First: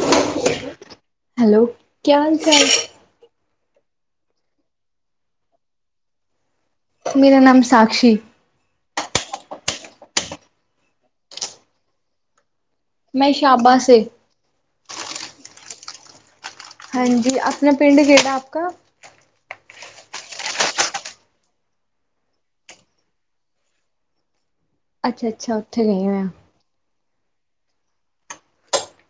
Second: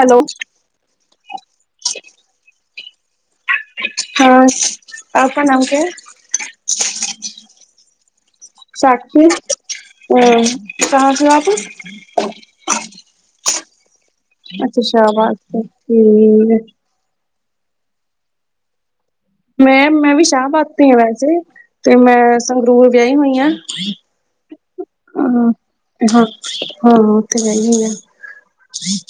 Hello, hello, ਕਿਆ ਹਾਲ-ਚਾਲ? ਬਸ, ਆਪਕਾ ਨਾਮ ਕਿਆ ਹੈ? ਮੇਰਾ ਨਾਮ ਸਾਕਸ਼ੀ। ਸਾਕਸ਼ੀ ਕਹਾ ਸੇ ਓ ਆਪ? ਮੈਂ ਸ਼ਾਬਾ ਸ। ਅੱਛਾ ਅੱ ਸ਼ਾਬਾਦ ਠੀਕ। ਹਾਂਜੀ ਆਪਣਾ ਪਿੰਡ ਕਿਹੜਾ ਆਪ ਕਾ। ਮੈਂ ਮੈਂ ਵੀ ਸ਼ਾਹ ਬਾਦ ਤੋ ਹਾਂ ਵੈਸੇ। ਤੇ ਮੈਂ ਸੰਗਰੂਰ ਵਿਆਹੀ ਹੋਈ ਹਾਂ। ਅੱਛਾ ਹਮ ਅੱਛਾ ਉੱਥੇ ਗਏ ਹੋਏ ਹਾਂ ਆ ਹਾਂ ਉਹ ਤੇ ਹਾਈਆ।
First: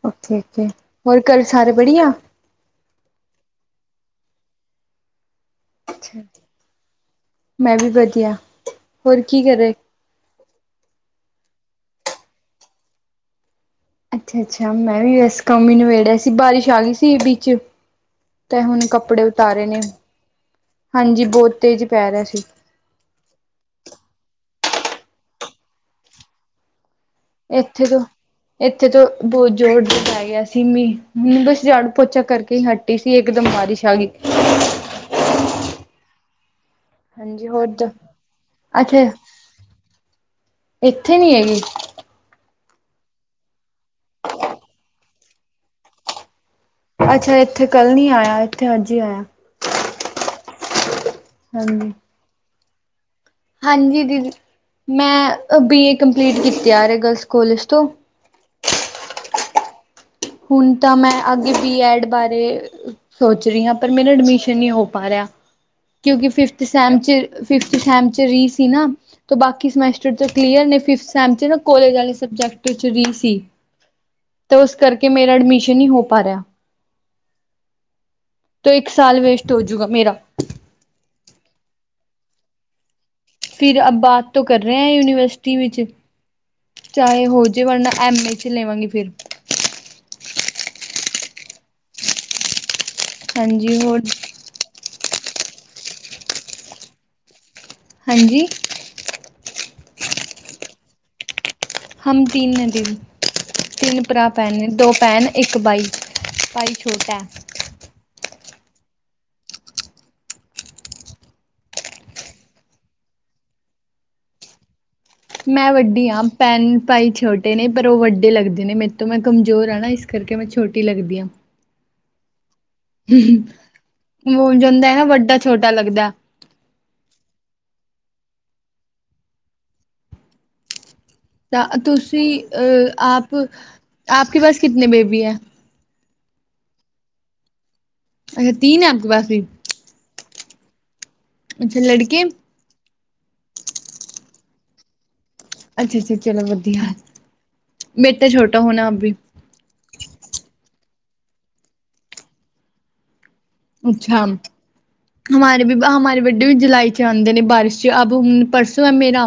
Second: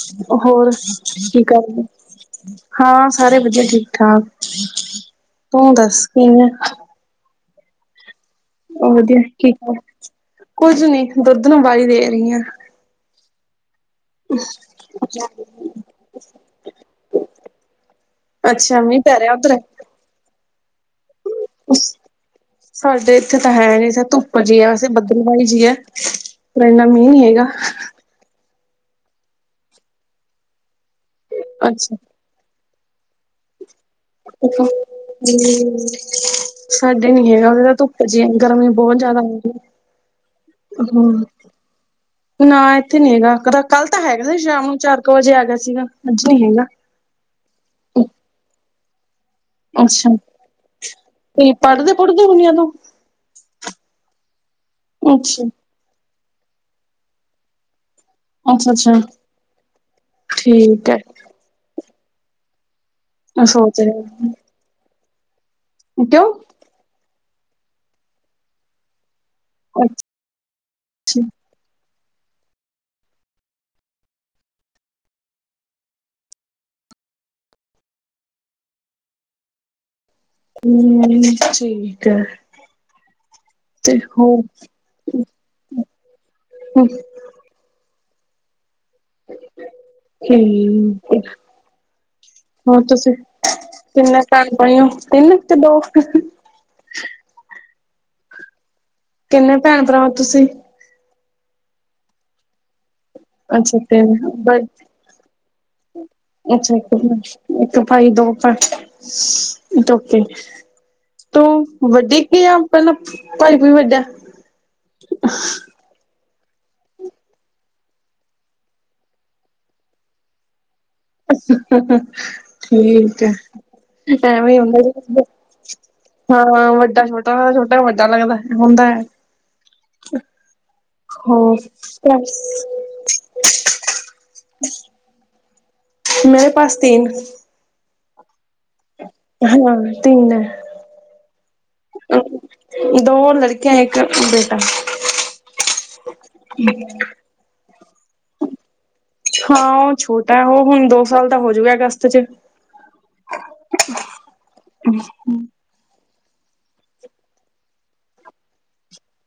ਓਕੇ ਓਕੇ ਹੋਰ ਹੋਰ ਘਰ ਕੀ ਸਾਰੇ ਕਰਦੇ। ਬੜੀਆ ਹਾਂ ਸਾਰੇ ਵਧੀਆ ਠੀਕ ਠਾਕ ਤੂੰ ਦੱਸ ਅੱਛਾ। ਕਿਵੇ, ਮੈਂ ਵੀ ਵਧੀਆ। ਉਹ ਹੋਰ ਵਧੀਆ ਕੀ ਠੀਕ ਕਰ ਰਹੇ ਹੋ। ਕੁੱਝ ਨੀ ਦੁੱਧ ਨੂੰ ਬਾਲੀ ਦੇ ਰਹੀ ਆ। ਅੱਛਾ-ਅੱਛਾ ਮੈਂ ਵੀ ਵੈਸ ਕੰਮ ਹੀ ਨਬੇੜਿਆ ਸੀ ਬਾਰਿਸ਼ ਆ ਗਈ ਸੀ ਵਿੱਚ। ਤੇ ਅੱਛਾ ਹੁਣ ਮੀਂਹ ਪੈ ਕੱਪੜੇ ਰਿਹਾ ਉਧਰ ਉਤਾਰੇ ਨੇ। ਹਾਂਜੀ ਬਹੁਤ ਤੇਜ਼ ਪੈ ਰਿਹਾ ਸੀ। ਸਾਡੇ ਇੱਥੇ ਤਾਂ ਹੈ ਨੀ। ਧੁੱਪ ਜੀ ਆ। ਵੈਸ ਬੱਦਲਵਾਹੀ ਜੀ ਆ। ਪਰ ਇੰਨਾ ਮੀਂਹ ਨੀ ਹੈਗਾ। ਇੱਥੇ ਤੋਂ, ਇੱਥੇ ਤੋਂ ਬਹੁਤ ਜ਼ੋਰ ਦੀ ਪੈ ਗਿਆ ਸੀ ਮੀ। ਮੈ ਬਸ ਝਾੜੂ ਅੱਛਾ ਪੋਚਾ ਕਰਕੇ ਹੀ ਹੱਟੀ ਸੀ, ਇੱਕਦਮ ਬਾਰਿਸ਼ ਆ ਗਈ ਜ ਸਾਡੇ ਨੀ ਹਾਂਜੀ ਹੈਗਾ ਉਹਦੇ ਹੋਰ ਤਾਂ ਧੁੱਪ ਜਿ ਗਰਮੀ ਬਹੁਤ ਅੱਛਾ ਜਿਆਦਾ ਹੁੰਦੀ ਹੈ ਇੱਥੇ ਹਮ ਨੀ ਹੈਗੇ ਨਾ ਇੱਥੇ ਨੀ ਹੈਗਾ ਕ ਕੱਲ੍ਹ ਤਾਂ ਹੈਗਾ ਸੀ ਸ਼ਾਮ ਨੂੰ ਚਾਰ ਕੁ ਵਜੇ ਆ ਗਿਆ ਸੀਗਾ ਅੱਜ ਨੀ ਹੈਗਾ ਅੱਛਾ ਇੱਥੇ ਕੱਲ੍ਹ ਨੀ ਆਇਆ ਇੱਥੇ ਅੱਜ ਹੀ ਆਇਆ। ਅੱਛਾ। ਤੇ ਹਾਂਜੀ। ਪੜ੍ਹਦੇ -ਪੁੜਦੇ ਹੁਨੀਆਂ ਤੂੰ ਹਾਂਜੀ ਦੀਦੀ ਅੱਛਾ ਮੈਂ ਬੀ ਏ ਕੰਪਲੀਟ ਕੀਤੀ ਆਰਏ ਗਰਲਸ ਕੋਲਜ ਤੋਂ ਅੱਛਾ ਅੱਛਾ ਹੁਣ ਠੀਕ ਤਾਂ ਹੈ ਮੈਂ ਅੱਗੇ ਬੀ ਐਡ ਬਾਰੇ ਮੈਂ ਸੋਚ ਰਹੀ ਹਾਂ ਪਰ ਮੈਨੂੰ ਰਿਹਾ ਐਡਮਿਸ਼ਨ ਨਹੀਂ ਹੋ ਪਾ ਰਿਹਾ। ਕਿਉਂਕਿ ਕਿਉਂ ਫੇਰ ਪਰਸੈਂਟ ਚ-ਫੇਰ ਪਰਸੈਂਟ ਚ ਵੀ ਸੀ ਨਾ। ਬਾਕੀ ਸਮੈਸਟਰ ਚ ਕਲੀਅਰ ਨੀ ਅੱਛਾ ਪਰਸੈਟ ਨਾ ਕੋਲੇਜ ਵਾਲੇ ਸਬਜੈਕਟ ਵਿੱਚ ਰੀਹ ਸੀ ਤੇ ਉਸ ਕਰਕੇ ਕਿ ਮੇਰਾ ਐਡਮਿਸ਼ਨ ਹੀ ਹੋ ਪਾ ਰਿਹਾ। ਤੇ ਇੱਕ ਸਾਲ ਵੇਸਟ ਹੋਜੂਗਾ ਮੇਰਾ, ਹੂੰ ਚਲ ਠੀਕ ਫਿਰ ਅ ਤੇ ਬਾਤ ਹੋਰ ਤੋਂ ਕਰ ਰਹੇ ਹ ਯੂਨੀਵਰਸਿਟੀ ਵਿੱਚ ਚਾਹੇ ਹੋ ਜੇ ਮਰ ਨਾਲ ਐਮ ਏ ਚ ਲਵਾਂਗੀ ਫਿਰ ਠੀਕ ਹੋਰ ਤੁਸੀਂ ਹਾਂਜੀ ਹੋਰ ਤਿੰਨ ਕੁ ਪਏ ਹੋ ਤਿੰਨ ਤੇ ਦਓ ਹਾਂਜੀ ਕਿੰਨੇ ਭੈਣ ਭਰਾਵਾਂ ਤੁਸੀਂ ਹਮ ਤਨ ਨ ਦਿਦੀ ਅੱਛਾ ਤਿੰਨ ਭਰਾ ਬ ਭੈਨ ਦੋ ਭੈਨ ਇੱਕ ਭਾਈ ਭਾਈ ਅੱਛਾ ਇੱਕ ਛੋਟ ਹੈ ਭੈਣ ਇੱਕ ਭਾਈ ਦੋ ਭ ਟੋਕੇ ਤੂੰ ਵੱਡੇ ਕੀ ਆ ਪਹਿਲ ਭਾਈ ਭਈ ਵੱਡਾ ਮੈਂ ਵੱਡੀ ਹਾਂ ਭੈਣ ਭਾਈ ਛੋਟੇ ਨੇ ਪਰ ਉਹ ਵੱਡੇ ਲੱਗਦੇ ਨੇ ਮੇਰੇ ਤੋਂ ਮੈਂ ਕਮਜ਼ੋਰ ਹਾਂ ਨਾ ਕਰਕੇ ਮੈਂ ਛੋਟੀ ਲੱਗਦੀ ਹਾਂ ਠੀਕ ਹੈ ਉਹ ਐਵੇਂ ਜਾਂਦਾ ਹੀ ਹੈ ਨਾ ਹਦਾ ਵੱਡਾ ਛੋਟਾ ਲੱਗਦਾ ਹਾਂ ਵੱਡਾ ਛੋਟਾ ਛੋਟਾ ਵੱਡਾ ਲੱਗਦਾ ਹੁੰਦਾ ਹੈ ਹੋਰ ਤਾਂ ਤੁਸੀਂ ਆਪ ਆਪ ਕੇ ਪਾਸ ਕਿਤਨੀ ਬੇਬੀ ਹੈ ਮੇਰੇ ਪਾਸ ਤਿੰਨ ਅੱਛਾੀਨ ਹੈ ਆਪ ਪਾਸ ਵੀ ਹਾਂ ਤਿੰਨ ਹੈ ਅੱਛ ਲੜਕੇ ਦੋ ਲੜਕੀਆਂ ਇੱਕ ਬੇਟਾ ਅੱਛਾ ਅੱਛਾ ਚਲੋ ਵਧੀਆ ਬੇਟਾ ਛੋਟਾ ਹੋਣਾ ਅਭੀ ਹਾਂ ਉਹ ਛੋਟਾ ਉਹ ਹੁਣ ਦੋ ਸਾਲ ਦਾ ਹੋਜੂਗਾ ਅਗਸਤ ਚ ਅੱਛਾ ਹਮਾਰੇ ਹਮਾਰੇ ਵੱਡੇ ਵੀ ਜੁਲਾਈ ਚ ਆਉਂਦੇ ਨੇ ਬਾਰਿਸ਼ ਚ ਅ ਹੁਣ ਪਰਸੋਂ ਹੈ ਮੇਰਾ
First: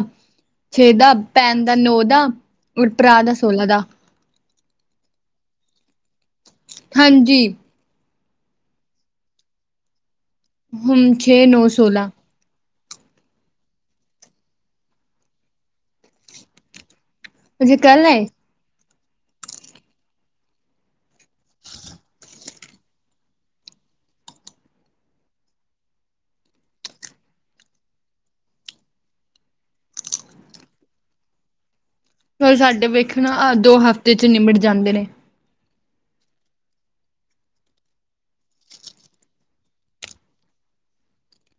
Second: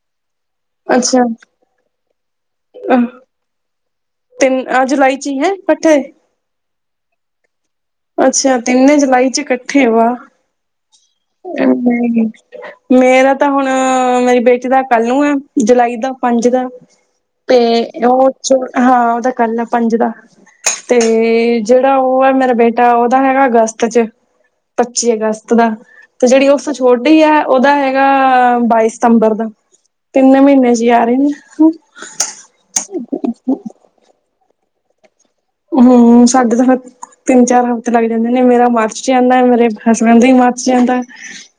ਛੇ ਦਾ ਅੱਛਾ ਭੈਣ ਦਾ ਨੌ ਦਾ ਔਰ ਭਰਾ ਦਾ ਸੋਲਾਂ ਦਾ [unintelligible] ਤਿੰਨ ਅਹ ਜੁਲਾਈ ਚ ਹੈ ਪੱਠੇ ਹਾਂਜੀ ਅੱਛਾ ਤਿੰਨੇ ਜੁਲਾਈ ਚ ਇਕੱਠੇ ਵਾ ਹਮ ਹਮ ਹਾਂ ਮੇਰਾ ਤਾਂ ਹੁਣ ਮੇਰੀ ਬੇਟੀ ਦਾ ਕੱਲ ਨੂੰ ਹੈ ਜੁਲਾਈ ਦਾ ਪੰਜ ਦਾ ਅਜੇ ਕੱਲ ਤੇ ਹੈ ਉਹ ਚ ਹਾਂ ਉਹਦਾ ਕੱਲ ਆ ਪੰਜ ਦਾ ਤੇ ਜਿਹੜਾ ਉਹ ਹੈ ਮੇਰਾ ਬੇਟਾ ਉਹਦਾ ਹੈਗਾ ਅਗਸਤ ਚ ਪੱਚੀ ਅਗਸਤ ਦਾ ਤੇ ਜਿਹੜੀ ਉਸ ਤੋਂ ਛੋਟੀ ਹੈ ਉਹਦਾ ਹੈਗਾ ਬਾਈ ਸਤੰਬਰ ਦਾ ਤਿੰਨ ਮਹੀਨੇ ਚ ਆ ਰਹੇ ਨੇ। ਪਰ ਸਾਡੇ ਵੇਖ ਨਾ ਦੋ ਹਫ਼ਤੇ ਚ ਨਿਮਟ ਜਾਂਦੇ ਨੇ। ਹੁੰ, ਸਾਡੇ ਤਾਂ ਫੇਰ ਤਿੰਨ ਚਾਰ ਹਫ਼ਤੇ ਲੱਗ ਜਾਂਦੇ ਨੇ, ਮੇਰਾ ਮਾਰਚ ਚ ਆਂਦਾ ਮੇਰੇ ਹਸਬੈਂਡ ਦੇ ਮਾਰਚ ਚ ਆਂਦਾ।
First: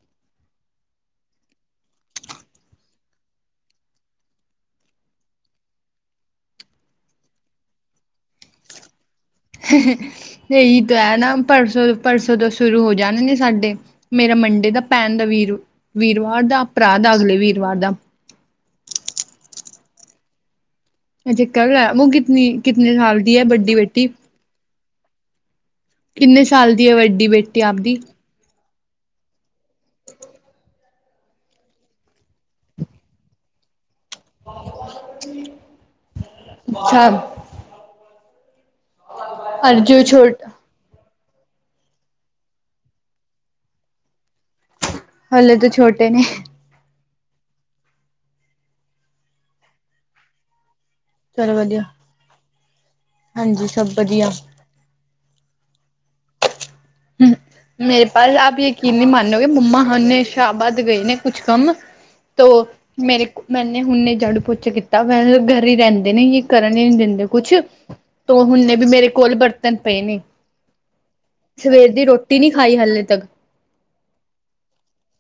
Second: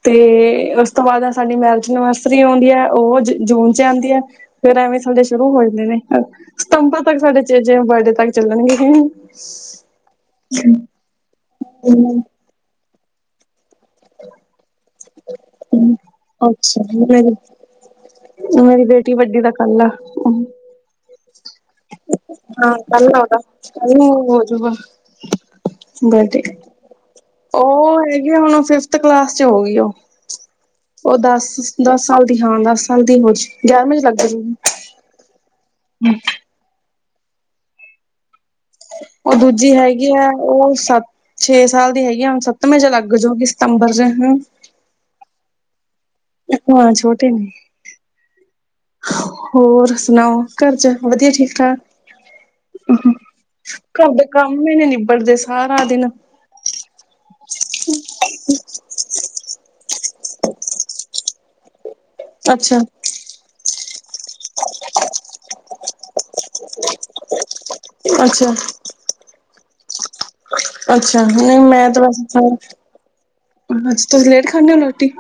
ਤੇ ਉਸ ਤੋਂ ਬਾਅਦ ਸਾਡੀ ਮੈਰਿਜ ਐਨਵਰਸਰੀ ਆਉਂਦੀ ਐ ਉਹ ਜੂਨ ਚ ਆਂਦੀ ਐ। ਫੇਿਰ ਐਵੇਂ ਸਾਡੇ ਸ਼ੁਰੂ ਹੋ ਜਾਂਦੇ ਨੇ ਸਤੰਬਾਂ ਤੱਕ ਸਾਡੇ ਜਿਵੇਂ ਬਰਡੇ ਤੱਕ ਚੱਲਣਗੇ ਇਹੀ ਤਾਂ ਹੈ ਨਾ ਪਰਸੋਂ ਪਰਸੋਂ ਤੋਂ ਸ਼ੁਰੂ ਹੋ ਜਾਣੇ ਨੇ ਸਾਡੇ ਮੇਰਾ ਮੰਡੇ ਦਾ ਭੈਣ ਦਾ ਵੀਰ-ਵੀਰਵਾਰ ਦਾ ਅੱਛਾ ਭਰਾ ਦਾ ਮੇਰੀ ਅਗਲੇ ਵੀਰਵਾਰ ਦਾ। ਮੇਰੀ ਬੇਟੀ ਵੱਡੀ ਦਾ ਕੱਲ ਆ। ਅਜੇ ਕੱਲ ਐ, ਵੋ ਕਿਤਨੀ ਕਿਤਨੇ ਕੱਲ ਆ ਸਾਲ ਦੀ ਉਹਦਾ ਐ ਵੱਡੀ ਬੇਟੀ? ਹੋਜੂਗਾ। ਬਰਥਡੇ, ਕਿੰਨੇ ਸਾਲ ਦੀ ਹੈ ਵੱਡੀ ਬੇਟੀ ਆਪਦੀ ਉਹ ਹੈਗੇ ਹੁਣ ਫਿਫਥ ਕਲਾਸ ਚ ਹੋ ਗਈ ਉਹ। ਉਹ ਦਸ-ਦਸ ਸਾਲ ਦੀ ਹਾਂ, ਦਸ ਸਾਲ ਦੀ ਹੋ ਜ ਗਿਆਰਵੇਂ ਚ ਲੱਗ ਜਾ। ਅੱਛਾ। ਉਹ ਦੂਜੀ ਅਰ ਜੋ ਹੈਗੀ ਆ ਛੋਟ ਉਹ ਸਤ ਛੇ ਸਾਲ ਦੀ ਹੈਗੀ ਆ, ਹੁਣ ਸੱਤਵੇਂ ਚ ਲੱਗ ਜਾਊ ਕਿ ਸਤੰਬਰ ਚ ਹ। ਹਲੇ ਤਾਂ ਛੋਟੇ ਨੇ। ਹਾਂ ਛੋਟੇ ਨੇ, ਹੋਰ ਸੁਣਾਓ? ਘਰ ਚ ਵਧੀਆ ਚਲੋ ਠੀਕ ਠਾਕ, ਵਧੀਆ, ਹਾਂਜੀ ਸਭ ਘਰ ਦੇ ਵਧੀਆ। ਕੰਮ [unintelligible] ਨਿਬੜਦੇ ਸਾਰਾ ਦਿਨ। ਅੱਛ ਮੇਰੇ ਪਲ ਆਪ ਯਕੀਨ ਨੀ ਮਾਣੋਗੇ, ਮੰਮਾ ਹਣੇ ਸ਼ਹਾਬਾਦ ਗਏ ਨੇ ਕੁਛ ਕੰਮ। ਤੋ ਅੱਛਾ ਮੇਰੇ ਮੈਨੇ ਹੁਣੇ ਜਾੜੂ ਪੁੋਛ ਕੀਤਾ, ਵੇਸੇ ਘਰ ਹੀ ਰਹਿੰਦੇ ਨੇ, ਕਰਨ ਹੀ ਨਹੀਂ ਦਿੰਦੇ ਕੁਛ। ਤੋ ਅੱਛਾ ਹੁਨੇ ਵੀ ਮੇਰੇ ਕੋਲ ਬਰਤਨ ਪਏ ਨੇ। ਅੱਛਾ, ਨੀ ਮੈਂ ਸਵੇਰ ਤੇ ਦੀ ਬਸ ਰੋਟੀ ਨਹੀਂ ਹਾਂ, ਖਾਈ ਹਾਲੇ ਤੱਕ ਅੱਛ ਤੁਸੀ ਲੇਟ ਖਾਂਦੇ ਹੋ ਰੋਟੀ?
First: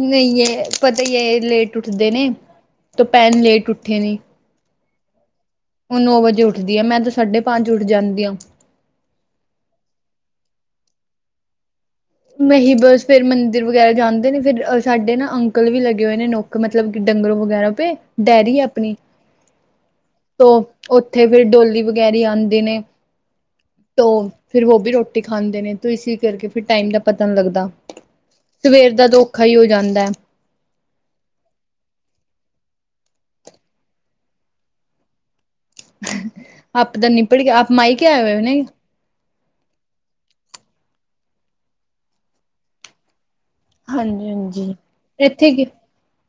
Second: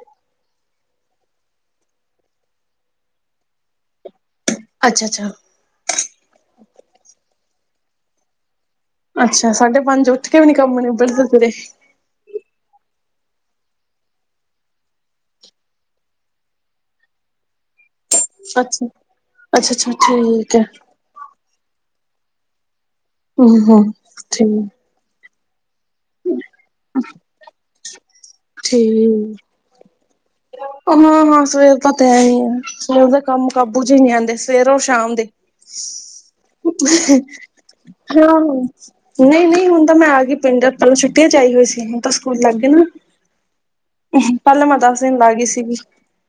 ਨਹੀਂ ਯੇ ਪਤਾ ਈ ਏ ਲੇਟ ਉੱਠਦੇ ਨੇ, ਤੋ ਭੈਣ ਲੇਟ ਉੱਠੇ ਨੇ ਅੱਛਾ-ਅੱਛਾ। ਹੁਣ ਨੌ ਵਜੇ ਉੱਠਦੀ ਆ, ਮੈਂ ਤਾਂ ਸਾਢੇ ਪੰਜ ਉੱਠ ਜਾਂਦੀ ਆ। ਅੱਛਾ, ਸਾਢੇ ਪੰਜ ਉੱਠ ਕੇ ਵੀ ਨੀ ਕੰਮ ਨਿਬੜ ਦੇ ਤੇਰੇ। ਨਹੀਂ ਬਸ ਫੇਰ ਮੰਦਿਰ ਵਗੈਰਾ ਜਾਂਦੇ ਨੇ ਫਿਰ ਸਾਡੇ ਨਾ ਅੰਕਲ ਵੀ ਲੱਗੇ ਹੋਏ ਨੇ ਨੌਕ ਮਤਲਬ ਕਿ ਡੰਗਰੋਂ ਵਗੈਰਾ ਪੇ ਡੈਰੀ ਹੈ ਅੱਛਾ ਆਪਣੀ ਅੱਛਾ ਅੱਛਾ ਤੋ ਠੀਕ ਹੈ [unintelligible] ਉੱਥੇ ਫਿਰ ਡੋਲੀ ਵਗੈਰਾ ਆਂਦੇ ਨੇ ਹਮ ਹਮ ਤੋ ਫਿਰ ਵੋ ਠੀਕ ਵੀ ਰੋ ਟੀ ਖਾਂਦੇ ਨੇ ਤੇ ਇਸੀ ਕਰਕੇ ਫਿਰ ਟ ਪਤਾ ਨ ਲੱਗਦਾ, ਸਵੇਰ ਦਾ ਤਾ ਔਖਾ ਹੀ ਹੋ ਜਾਂਦਾ ਐ। ਹਾਂ-ਹਾਂ, ਸਵੇਰ ਦਾ ਤਾ ਹੈ ਹੀ ਆ ਸਵੇਰ ਦਾ ਕੰਮ ਕਾਬੂ ਚ ਹੀ ਨੀ ਆਂਦੇ ਸਵੇਰ ਔਰ ਸ਼ਾਮ ਦੇ। ਆਪ ਦਾ ਨਿਪਟ ਗਿਆ ਆਪ ਮਾਇਕੇ ਆਏ ਹੋਏ ਨੇ ਹਾਂ। ਨਹੀਂ-ਨਹੀਂ, ਹੁਣ ਤਾਂ ਮੈਂ ਆ ਗਈ ਪਿੰਡ, ਪਹਲੇ ਛੁਟਿਆ ਚ ਆਈ ਹੋਈ ਸੀ ਹੁਣ ਤਾਂ ਸਕੂਲ ਲੱਗ ਗਏ ਨਾ। ਪਹਿਲਾਂ ਹਾਂਜੀ-ਹਾਂਜੀ, ਮੈਂ ਦਸ ਦਿਨ ਲਾ ਗਈ ਇੱਥੇ ਕਿ ਸੀਗੀ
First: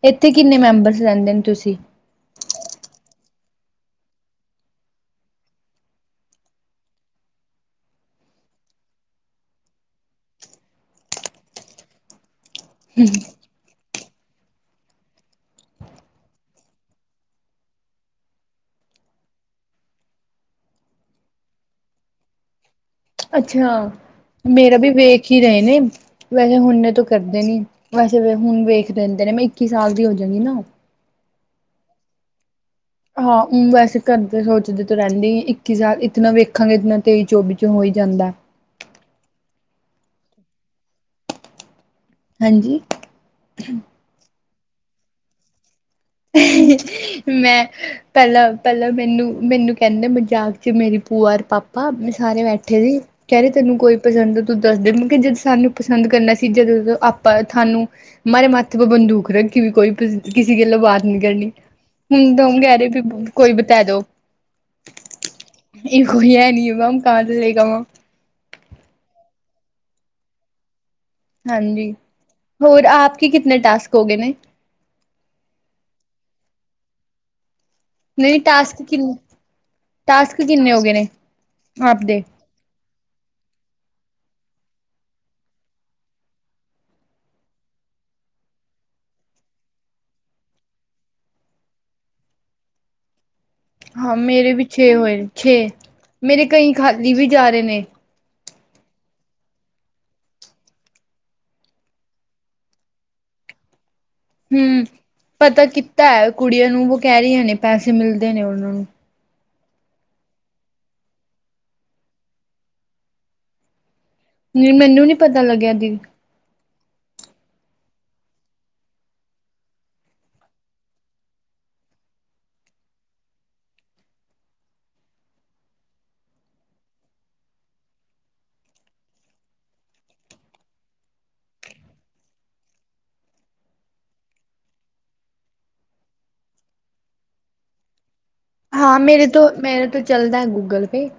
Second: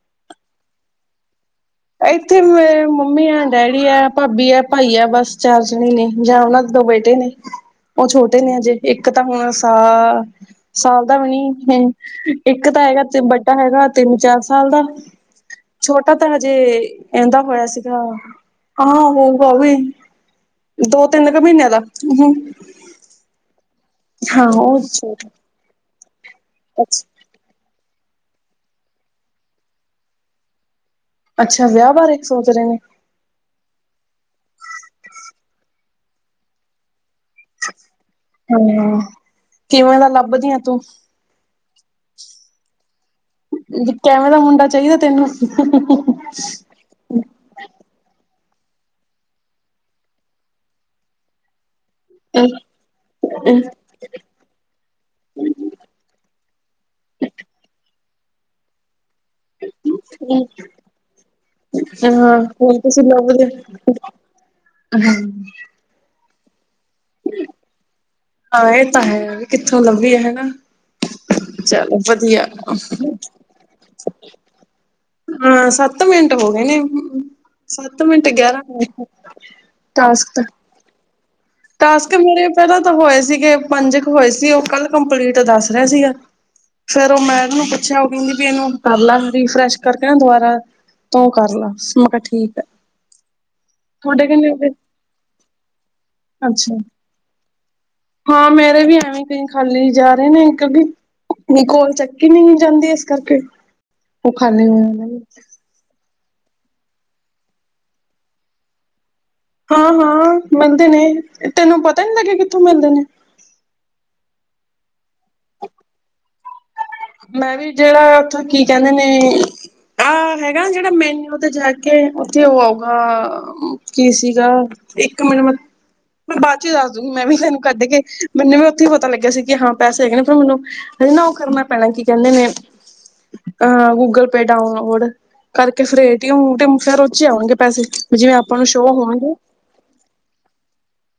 ਇੱਥੇ ਕਿੰਨੇ ਮੈਂਬਰਸ ਰਹਿੰਦੇ ਨੇ ਤੁਸੀਂ? ਇੱਥੇ ਮੇ ਮੰਮੀ ਐ, ਡੈਡੀ ਐ, ਭਾਬੀ ਐ, ਭਾਈ ਆ ਬਸ ਚਾਰ ਜਣੇ ਨੇ ਜਾਂ ਉਹਨਾਂ ਦੇ ਦੋ ਬੈ ਟੇ ਨੇ ਉਹ ਛੋਟੇ ਨੇ ਅਜੇ ਇੱਕ ਤਾਂ ਹੁਣ ਸਾ-ਸਾਲ ਦਾ ਵੀ ਨੀ ਇੱਕ ਤਾਂ ਹੈਗਾ ਵੱਡਾ ਹੈਗਾ ਤਿੰਨ ਚਾਰ ਸਾਲ ਦਾ ਛੋਟਾ ਤਾਂ ਹੈ ਜੇ ਇੰਦਾ ਹੋਇਆ ਸੀਗਾ, [unintelligible] ਦੋ ਤਿੰਨ ਕੁ ਮਹੀਨਿਆਂ ਦਾ ਹ। ਅੱਛਾ, ਮੇਰਾ ਵੀ ਛੋਟ ਵੇਖ ਹੀ ਰਹੇ ਨੇ, ਵੈਸੇ ਹੁਣੇ ਤ ਕਰ ਅੱਛਾ ਨ ਵੈਸੇ ਹੁਣ ਵੇਖ ਦਿੰਦੇ ਨੇ ਮੈਂ ਇੱਕੀ ਸਾਲ ਦੀ ਹੋ ਜਾਣੀ ਨਾ ਅੱਛਾ, ਵਿਆਹ ਬਾਰੇ ਸੋਚ ਰਹੇ ਨੇ? ਹਾਂ, ਵੈਸੇ ਕਰਦੇ ਸੋਚਦੇ ਤਾਂ ਰਹਿੰਦੇ ਇੱਕੀ ਸਾਲ ਇਤਨਾ ਵੇਖਾਂਗੇ ਇਤਨਾ ਤੇਈ ਚੌਵੀ ਚੋਂ ਹੋ ਹੀ ਜਾਂਦਾ। ਹੁੰ, ਕਿਵੇਂ ਦਾ ਲੱਭਦੀ ਆ ਤੂੰ? ਹਾਂਜੀ। ਕੈਵੇ ਦਾ ਮੁੰਡਾ ਚਾਹੀਦਾ ਤੈਨੂੰ? ਮੈਂ ਪਹਿਲਾਂ ਪਹਿਲਾਂ ਮੈਨੂੰ ਮੈਨੂੰ ਕਹਿੰਦੇ ਮਜ਼ਾਕ ਚ ਮੇਰੀ ਪੂਆ ਔਰ ਪਾਪਾ ਸਾਰੇ ਬੈਠੇ ਸੀ, ਕਹਿ ਰੇ ਤੈਨੂੰ ਕੋਈ ਪਸੰਦ ਤੂੰ ਦੱਸਦੇ, ਮੈਂ ਕਹਿ ਜਦੋਂ ਸਾਨੂੰ ਪਸੰਦ ਕਰਨਾ ਸੀ ਜਦੋਂ ਆਪਾਂ ਥਾਨੁ ਮਾਰੇ ਮਾਥੇ ਪੇ ਬੰਦੂਕ ਰੱਖੀ ਵੀ ਕੋਈ ਕਿਸ-ਕਿਸੇ ਗੇਲੇ ਬਾਤ ਨਹੀਂ ਕਰਨੀ ਹਾਂ ਤਾਂ ਹਮ ਕਹਿ ਹੁਣ ਰਹੇ ਤੁਸੀਂ ਵੀ ਲੱਬਦੇ ਕੋਈ ਬਤਾ ਦੋ [unintelligible] ਹਾਂ, ਇਹ ਤਾਂ ਹੈ ਵੀ ਕਿੱਥੋਂ ਲੱਭਿਏ ਹਨਾ। ਹਾਂਜੀ ਚੱਲੋ ਵਧੀਆ। ਹੋਰ ਆਪ ਕੇ ਕਿਤਨੇ ਟਾਸਕ ਹੋ ਗਏ ਨੇ ਹਾਂ, ਸੱਤ ਮਿੰਟ ਹੋ ਗਏ ਨੇ। ਸੱਤ ਮਿੰਟ ਨਹੀਂ ਗਿਆਰਾਂ ਮਟ ਟਾਸਕ ਕਿਨੇ ਹੋ ਗਏ ਨੇ? ਟਾਸਕ ਆਪਦੇ ਮੇਰੇ ਪਹਿਲਾਂ ਤਾਂ ਹੋਏ ਸੀਗੇ ਪੰਜ ਕੁ ਹੋਏ ਸੀ ਉਹ ਕੱਲ ਕੰਪਲੀਟ ਦੱਸ ਰਿਹਾ ਸੀਗਾ। ਫੇਰ ਉਹ ਮੈਮ ਨੂੰ ਪੁੱਛਿਆ ਉਹ ਕਹਿੰਦੀ ਵੀ ਇਹਨੂੰ ਕਰ ਲਾਂ ਰੀਫਰੈਸ਼ ਕਰਕੇ ਨਾ ਦੁਬਾਰਾ। ਤੂੰ ਕਰ ਲਾ, ਮੈ ਕਿਹਾ ਠੀਕ ਹੈ। ਹਾਂ, ਤੁਹਾਡੇ ਕਿੰਨੇ ਮੇਰੇ ਹੋ ਵੀ ਗਏ ਛੇ ਹੋਏ ਨੇ ਛੇ ਮੇਰੇ ਕਈ ਅੱਛਾ ਖਾਲੀ ਵੀ ਜਾ ਰਹੇ ਨੇ। ਹਾਂ, ਮੇਰੇ ਵੀ ਐਵੇ ਕਈ ਖਾਲੀ ਜਾ ਰਹੇ ਨੇ ਇਕ ਬੀ ਕੋੋਲ ਚਕੀ ਨੀ ਜਾਂਦੀ, ਇਸ ਕਰਕੇ ਉਹ [unintelligible] ਤਾਂ ਕੁੜੀਆਂ ਨੂੰ ਵ ਕਹਿ ਰਹੀਆਂ ਨੇ ਪੈਸੇ ਮਿਲਦੇ ਨੇ ਉਹਨਾ ਨੂੰ ਹਾਂ-ਹਾਂ, ਮਿਲਦੇ ਨੇ, ਤੈਨੂੰ ਪਤਾ ਨੀ ਲਗਿਆ ਕਿਥੋ ਮਿਲਦੇ ਨੇ ਨੀ ਮੈਨੂੰ ਨੀ ਪਤਾ ਲਗਿਆ ਦੀ ਮੈਂ ਵੀ ਜਿਹੜਾ ਉਥੇ ਕੀ ਕਹਿਦੇ ਨੇ ਆਹ ਹੈਗਾ ਜਿਹੜਾ ਮੈਨਿਊ ਤੇ ਜਾ ਕੇ ਉਥੇ ਉਹ ਆਊਗਾ ਕੀ ਸੀਗਾ ਇੱਕ ਮਿੰਟ ਮ ਮੈਂ ਬਾਅਦ ਚ ਦੱਸ ਦੂੰਗੀ ਮੈਂ ਵੀ ਤੈਨੂੰ ਕਦ ਕੇ, ਮੈਨੂੰ ਵੀ ਉਥੇ ਹੀ ਪਤਾ ਲਗਿਆ ਸੀ ਕਿ ਹਾਂ ਪੈਸੇ ਹੈਗੇ ਨੇ ਫੇਰ ਮੈਨੂੰ ਫੇਰ ਨਾ ਉਹ ਕਰਨਾ ਪੈਣਾ ਕੀ ਕਹਿਦੇ ਨੇ ਅਹ ਗੂਗਲ ਪੇ ਡਾਊਨਲੋਡ ਕਰਕੇ ਫੇਰ ਏ-ਟੀ-ਐਮ, ਉ-ਟੀ-ਐਮ ਫੇਰ ਉੱਚ ਹੀ ਆਵਾਂਗੇ ਪੈਸੇ ਵੀ ਜਿਵੇ ਹਾਂ, ਮੇਰੇ ਤੋਂ ਮੇਰੇ ਤੋਂ ਚਲਦਾ ਹੈ ਗੂਗਲ ਪੇ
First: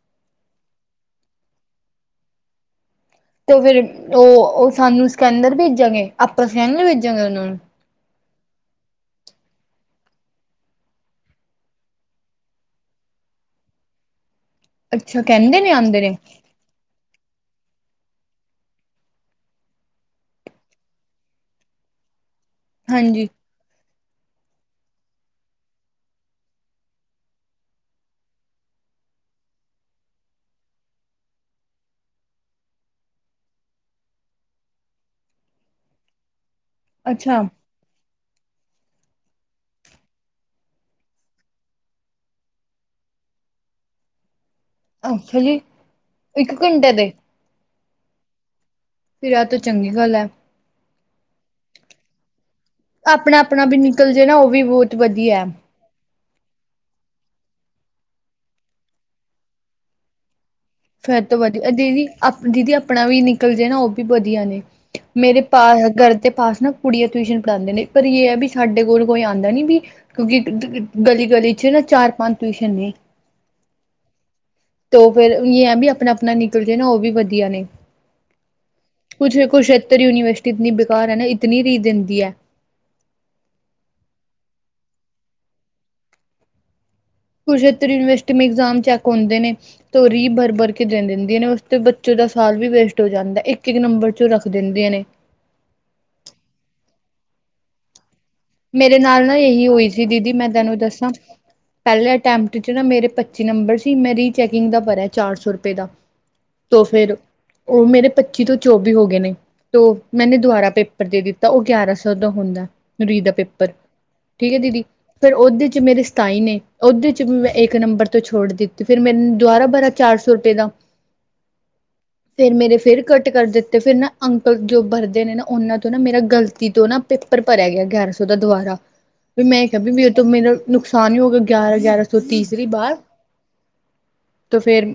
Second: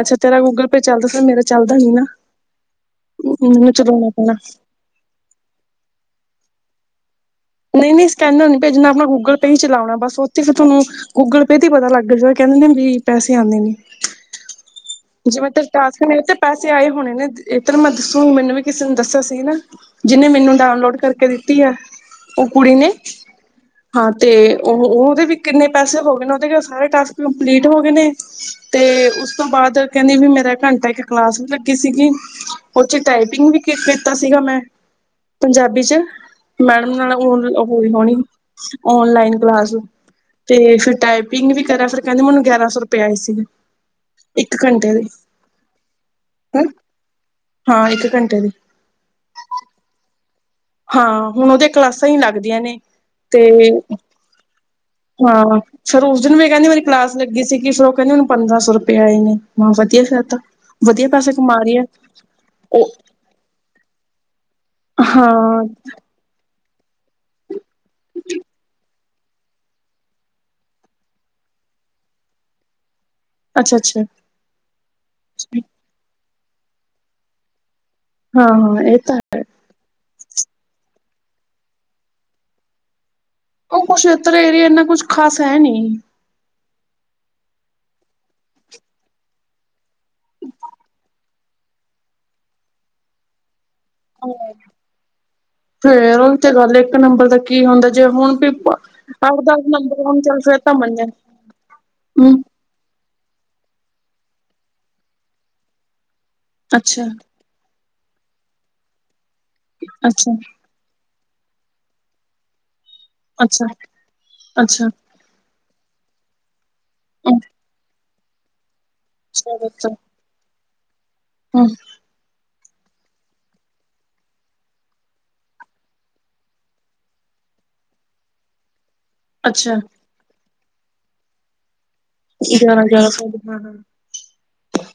ਅਛਾ ਤੇਰਾ ਗੂਗਲ ਪੇ ਚਲਦਾ ਫੇਰ ਮੇਰਾ ਚਲਦਾ ਨੀ ਨਾ ਤੇ ਮੈਨੂੰ ਫੇਰ ਚਲਾਉਣਾ ਪੈਣਾ ਉਹ ਸਾਨੂੰ ਸਕੈਨਰ ਭੇਜਾਂਗੇ ਆਪਾਂ ਸਕੈਨਰ ਭੇਜਾਂਗੇ ਉਹਨਾਂ ਨੂੰ ਨਹੀਂ ਨਹੀ ਸਕੈਨਰ ਨ ਨਹੀ ਭੇਜਣਾ ਆਪਣਾ ਗੂਗਲ ਪੇ ਹੀ ਚਲਾਉਣਾ ਬਸ ਉਥੇ ਫਿਰ ਤੁਹਾਨੂੰ ਗੂਗਲ ਪੇ ਤੇ ਪਤਾ ਲਗ ਜਾ ਕਹਿਦੇ ਨੇ ਵੀ ਪੈਸੇ ਆਨੇ ਨੇ ਅੱਛਾ ਜੇਵੇਂ ਤ ਕਹਿੰਦੇ ਨੇ ਟਾਸ ਆਂਦੇ ਨੇ [unintelligible] ਪੈਸੇ ਆਏ ਹੋਣੇ ਨੇ, ਤੈਨੂੰ ਮੈਂ ਦਸੂਗੀ ਮੈਨੂੰ ਵੀ ਕਿਸੇ ਨੂੰ ਦਸਿਆ ਸੀ ਨਾ ਜਿਨੇ ਮੈਨੂੰ ਡਾਊਨਲੋਡ ਕਰਕੇ ਦਿਤੀ ਐ ਉਹ ਕੁੜੀ ਨੇ ਹਾਂਜੀ ਹਾਂ, ਤੇ ਉਹ ਉਹਦੇ ਵੀ ਕਿਨੇ ਪੈਸੇ ਹੋ ਗਏ ਨੇ ਉਹਦੇ ਸਾਰੇ ਟਾਸਕ ਕੰਪਲੀਟ ਹੋ ਗਏ ਨੇ। ਤੇ ਉਸ ਤੋਂ ਬਾਅਦ ਕਹਿਦੀ ਵੀ ਮੇਰਾ ਘੰਟਾ ਇਕ ਕਲਾਸ ਵੀ ਲਗੀ ਸੀਗੀ ਉਥੇ ਟਾਈਪਿੰਗ ਵੀ ਕੀਤਾ ਸੀਗਾ ਮੈ ਪੰਜਾਬੀ ਚ ਮੈਡਮ ਅੱਛਾ ਹੋਹੀ ਹੋਣੀ ਓਨਲਾਈਨ ਕਲਾਸ ਤੇ ਫੇਰ ਟਾਈਪਿੰਗ ਵੀ ਕਰਿਆ ਫਿਰ ਕਹਿਦੇ ਮੈਨੂੰ ਗਿਆਰਾਂ ਸੌ ਰੁਪਆ ਆਏ ਸੀਗੇ ਇਕ ਘੰਟੇ ਟੇ ਅੱਛਾ ਜੀ ਇੱਕ ਦੇ ਘੰਟੇ ਦੇ ਹਾਂ ਇਕ ਘੰਟੇ ਦੇ ਫਿਰ ਆ ਤੋਂ ਚਗੀ ਗਲ ਹੈ। ਹਾਂ, ਹੁਣ ਉਹਦੀ ਕਲਾਸਾਂ ਹੀ ਲਗਦੀਆਂ ਨੇ ਆਪਣਾ ਤੇ ਆਪਣਾ ਵੀ ਨਿਕਲ ਜੇ ਨਾ ਉਹ ਵੀ ਬਹੁਤ ਵਧੀਆ ਐ। ਫੇਰ ਉਸ ਦਿਨ ਵੀ ਕਹਿਦੀ ਮੇਰੀ ਕਲਾਸ ਲਗੀ ਸੀਗੀ ਫੇਰ ਉਹ ਕਹਿਦੀ ਉਹਨੂੰ ਪੰਦਰਾਂ ਸੌ ਰੁਪਏ ਆਏ ਨੇ, ਮੈਂ ਹਾਂ ਵਦੀਆਂ ਫੇਰ ਤਾਂ ਵਧੀਆ ਫੇਰ ਪੈਸੇ ਤੋਂ ਕਮਾ ਵਧੀਆ ਰਹੀ ਹੈ ਦੀਦੀ ਆਪ ਦੀਦੀ ਉਹ ਆਪਣਾ ਵੀ ਨੀ ਕੱਲ ਜੇ ਨਾ ਉਹ ਵੀ ਵਧੀਆ ਨੇ, ਮੇਰੇ ਪਾ ਹਾਂ ਘਰ ਦੇ ਪਾਸ ਨਾ ਕੁੜੀਆਂ ਟਿਊਸ਼ਨ ਪੜਾਂਦੇ ਨੇ ਪਰ ਯੇ ਹੈ ਵੀ ਸਾਡੇ ਕੋਲ ਕੋਈ ਆਂਦਾ ਨੀ ਵੀ ਕਿਉਕਿ ਗਲੀ-ਗਲੀ ਚ ਨਾ ਚਾਰ ਪੰਜ ਟਊਸ਼ਨ ਨੇ ਅਛਾ-ਅਛਾ। ਤੇ ਫਿਰ ਯੇਹ ਹੈ ਵੀ ਆਪਣਾ-ਆਪਣਾ ਨਿਕਲ ਜਾ ਨਾ ਉਹ ਵੀ ਵਧੀਆ ਨੇ। ਹਾ-ਹਾ ਇਹ ਤਾ ਕੁਛ ਕੁਸ਼ੇਤਰ ਯੂਨੀਵਰਸਿਟੀ ਇਤਨੀ ਬੇਕਾਰ ਹੈ ਨਾ ਇਤਨੀ ਰੀ ਦਿਦੀ ਹੈ। ਉਹ ਕੁਰਸ਼ੇਤਰ ਏਰੀਏ ਇੰਨਾ ਕੁਛ ਖਾਸ ਹੈ ਨੀ। ਕੁਰਸ਼ੇਤਰ ਯੂਨੀਵਰਸਿਟੀ ਇਗਜ਼ਾਮ ਚੈਕ ਹੁੰਦੇ ਨੇ ਤੇ ਉਹ ਰੀ ਭਰ ਭਰ ਕੇ ਦਿੰਦੇ ਨੇ ਨੇ ਉਸਤੇ ਬੱਚੇ ਦਾ ਸਾਲ ਵੀ ਵੇਸਟ ਹੋ ਜਾਂਦਾ ਇਕ ਇਕ ਨੰਬਰ ਚੋ ਰੱਖ ਦਿੰਦੇ ਨੇ। ਫੇਰ ਉਹ ਤੇ ਗਲ ਇਕ ਨੰਬਰ ਦਾ ਕੀ ਹੁੰਦਾ ਜੇ ਹੁਣ ਪੇ ਮੇਰੇ ਨਾਲ ਨਾ ਇਹੀ ਹੋਈ ਸੀ ਦੀਦੀ ਮੈ ਤਾਂ ਤੈਨੂੰ ਮੰਨਿਆ ਦਸਾਂ ਪਹਿਲੇ ਹਮ ਟਾਈਮ ਚ ਨਾ ਮੇਰੇ ਪੱਚੀ ਨੰਬਰ ਸੀ ਮੈਂ ਰੀਚੈਕਿੰਗ ਦਾ ਭਰਿਆ ਚਾਰ ਸੌ ਰੁਪਏ ਦਾ ਤੋ ਅੱਛਾ ਫਿਰ ਉਹ ਮੇਰੇ ਪੱਚੀ ਤੋ ਚੌਵੀ ਹੋ ਗਏ ਨੇ ਤੋਂ ਅੱਛਾ ਮੈਨੇ ਦੁਬਾਰਾ ਪੇ ਪੇਪਰ ਦੇ ਦਿਤਾ ਉਹ ਗਿਆਰਾਂ ਸੌ ਦਾ ਹੁਦਾ ਰਰੀ ਦਾ ਪੇਪਰ ਅੱਛਾ ਠੀਕ ਹੈ ਦੀਦੀ। ਅੱਛਾ ਫਿਰ ਉਹਦੇ ਚ ਮੇਰੇ ਸਤਾਈ ਨੇ ਉਹਦੇ ਚ ਵੀ ਮੈ ਇਕ ਨੰਬਰ ਤੋ ਛੋੜ ਦਿ ਤੇ ਫਿਰ ਮੈਨੂੰ ਦੁਬਾਰਾ ਭਰਾ ਚਾਰ ਸੌ ਰੁਪਏ ਦਾ। ਹਾ ਅੱ ਫਿਰ ਮੇਰੇ ਫਿਰ ਕੱਟ ਕਰ ਦਿੱਤੇ ਫਿਰ ਨਾ ਅੰਕਲ ਜੋ ਭਰਦੇ ਨੇ ਨਾ ਉਹਨਾ ਤੋਂ ਨਾ ਮੇਰਾ ਗਲਤੀ ਤੋਂ ਨਾ ਪੇਪਰ ਭਰਿਆ ਗਿਆ। ਗਿਆਰਾ ਸੌ ਦਾ ਦੁਬਾਰਾ ਵੀ ਮੈਂ ਅੱਛਾ ਕਿਹਾ ਵੀ ਵੀ ਉਹ ਤੋਂ ਮੇਰਾ ਨੁਕਸਾਨ ਹੀ ਹੋ ਗਿਆ ਗਿਆਰਾ-ਗਿਆਰਾ ਤੁਸੀਂ ਇਸਰੀ ਗਿਆਰਾਂ ਬਾਰ ਗਿਆਰਾਂ ਸੌ ਹਾਂ ਹਾਂ ਤੇ ਫੇਰ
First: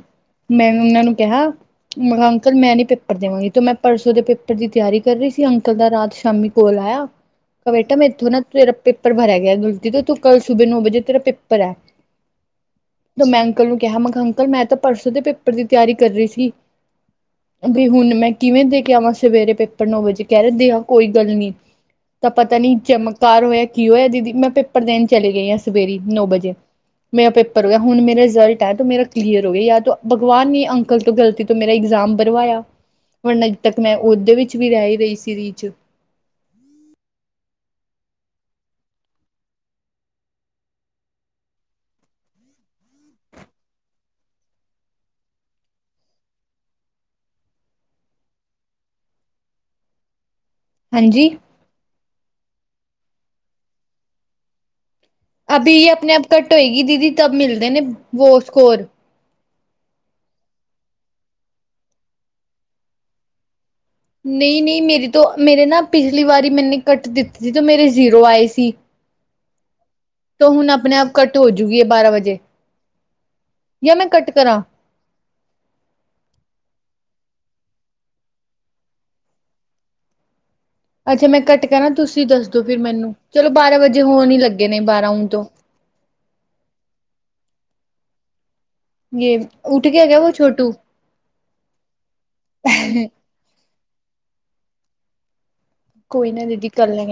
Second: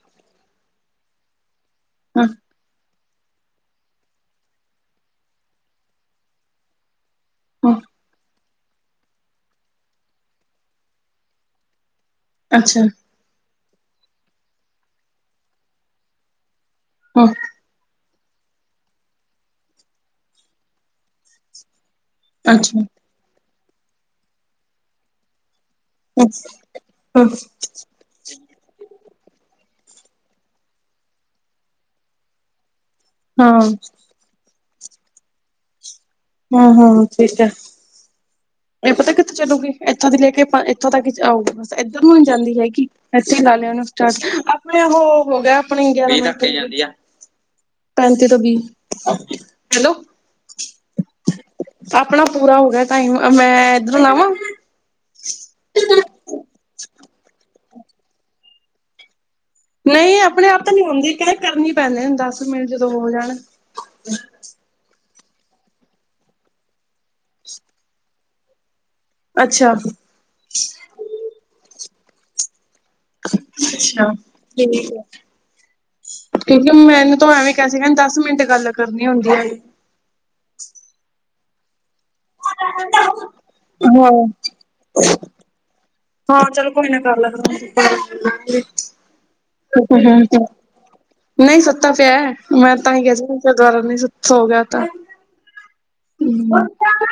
ਮੈਂ ਉਹਨਾਂ ਨੂੰ ਕਿਹਾ ਮੈਂ ਕਿਹਾ ਹਾਂ ਅੰਕਲ ਮੈਂ ਨੀ ਪ ਪੇਪਰ ਦੇਵਾਂਗੀ ਤੇ ਮੈਂ ਪਰਸੋਂ ਦੇ ਪੇਪਰ ਦੀ ਤਿਆਰੀ ਕਰ ਰਹੀ ਸੀ ਅੰਕਲ ਦਾ ਰਾਤ ਸ਼ਾਮੀ ਕੋਲ ਆਯਾ। ਕ ਹਾਂ ਬੇਟਾ ਮੇਰੇਥੋਂ ਨਾ ਤੇਰਾ ਪੇਪਰ ਭਰਿਆ ਗਿਆ ਗ਼ਲਤੀ ਤੋ ਤੂੰ ਕੱਲ ਸੁਬੇ ਨੌ ਵਜੇ ਤੇਰਾ ਪੇਪਰ ਹੈ। ਅੱਛਾ ਤੇ ਮੈਂ ਅੰਕਲ ਨੂੰ ਕਿਹਾ ਮੈਂ ਕਿਹਾ ਅੰਕਲ ਮੈਂ ਤਾਂ ਪਰਸੋਂ ਦੇ ਪੇਪਰ ਦੀ ਤਿਆਰੀ ਕਰ ਰਹੀ ਸੀ। ਹ ਵੀ ਹੁਣ ਮੈਂ ਕਿਵੇ ਦੇ ਕੇ ਆਵਾਂ ਸਵੇਰੇ ਪੇਪਰ ਨੌ ਵਜੇ ਕਹਿ ਰਦੇ ਆ ਕੋਈ ਗੱਲ ਨੀ। ਤਾ ਪਤਾ ਨੀ ਅੱਛਾ ਚਮਕਾਰ ਹੋਇਆ ਕੀ ਹੋਇਆ ਦੀਦੀ ਮੈਂ ਪੇਪਰ ਦੇਣ ਚਲੇ ਗਈ ਸ। ਸਵੇਰੀ ਨੌ ਹਾਂ ਵਜੇ ਮੇਰਾ ਪੇਪਰ ਹੋ ਗਿਆ ਹੁਣ ਮੇਰਾ ਰਿਜਲਟ ਆਯਾ ਤੇ ਮੇਰਾ ਕਲੀਅਰ ਹੋ ਗਿਆ ਯਾਰ ਭਗਵਾਨ ਨੀ ਅੰਕਲ ਤੋਂ ਗਲਤੀ ਤੋਂ ਮੇਰਾ ਇਗਜ਼ਾਮ ਬਰਵਾਇਆ ਵਰਨ ਅਜ ਹਾਂ ਤੱਕ ਮੈਂ ਉਹਦੇ ਵਿੱਚ ਵੀ ਰਹਿ ਹੀ ਰਹੀ ਸੀ ਰੀ ਚ। ਹਾਂ-ਹਾਂ [unintelligible] ਇਹ ਪਤਾ ਕਿੱਥੋਂ ਚੱਲੂਗੇ ਇੱਥੋਂ ਦੀ ਲੈ ਕੇ ਆਪਾਂ ਇੱਥੋਂ ਤੱਕ ਆਉਗੇ ਬਸ ਇੱਧਰ ਨੂੰ ਹੀ ਜਾਂਦੀ ਹੈਗੀ। ਅਸੀ ਲਾ ਲਿਆ [unintelligible] ਆਪਣੇ ਉਹ ਹੋ ਗਿਆ ਆਪਣੀ [unintelligible] ਪੈਂਤੀ ਤੋਂ ਵੀਹ, ਹੈਲੋ। ਹਾਂਜੀ ਆਪਣਾ ਪੂਰਾ ਹੋ ਗਿਆ ਟਾਈਮ, ਮੈਂ ਇੱਧਰੋਂ ਲਾਵਾ। ਅਭੀ ਇਹ ਆਪਣੇ ਆਪ ਘੱਟ ਹੋਏਗੀ ਦੀਦੀ ਤ ਮਿਲਦੇ ਨੇ ਵੋ ਸਕੋਰ। ਨਈ ਆਪਣੇ ਆਪ ਤਾ ਨੀ ਹੁੰਦੀ ਕਹਿ ਕਰਨੀ ਪੈਂਦੇ ਦਸ ਮਿੰਟ ਜਦੋਂ ਹੋ ਜਾਣ। ਨਹੀ-ਨਹੀ ਮੇਰੀ ਤੋਂ ਮੇਰੇ ਨਾ ਪਿਛਲੀ ਵਾਰੀ ਮੈਨੇ ਕੱਟ ਦਿੱਤੀ ਸੀ ਤੇ ਮੇਰੇ ਜ਼ੀਰੋ ਆਏ ਸੀ। ਅੱਛਾ ਤਾ ਹੁਣ ਆਪਣੇ ਆਪ ਘੱਟ ਹੋਜੂਗੀ ਬਾਰਾ ਵਜੇ। ਜਾਂ ਅੱਛਾ ਮੈਂ ਕੱਟ ਕਰਾਂ ਠੀਕ ਆ। ਕਿੳਂਕਿ ਮੈਨੂੰ ਤਾ ਐਵੇਂ ਕਹਿ ਸੀ ਕਹਿੰ ਦਸ ਮਿੰਟ ਗੱਲ ਕਰਨੀ ਹੁੰਦੀ ਹੈਗੀ। ਅੱਛਾ ਮੈਂ ਕੱਟ ਕਰ ਨਾ ਤੁਸੀਂ ਦੱਸ ਦੋ ਫਿਰ ਮੈਨੂੰ ਚਲੋ ਬਾਰਾ ਵਜੇ ਹਾਂ ਹੋਣ ਹੀ ਲੱਗੇ ਨੇ ਬਾਰਾ ਹੁਣ ਤੋ। ਹਾਂ ਚਲੋ ਕੋਈ ਨਾ ਕਰ ਲ ਯੇ ਉੱਠ ਕੇ ਹੈਗਾ ਵੋ [unintelligible] ਛੋਟੂ ਨਹੀ ਸੁੱਤਾ ਪਿਆ ਮੈਂ ਤਾ ਹੀ ਕਿਆ ਸੀ ਤਾ ਦੁਬਾਰਾ ਨੀ ਸ ਸੁੱ ਸੋ ਗਿਆ ਤਾ। ਕੋਈ ਨਾ ਦੀਦੀ ਕਰ ਲਾਂਗੇ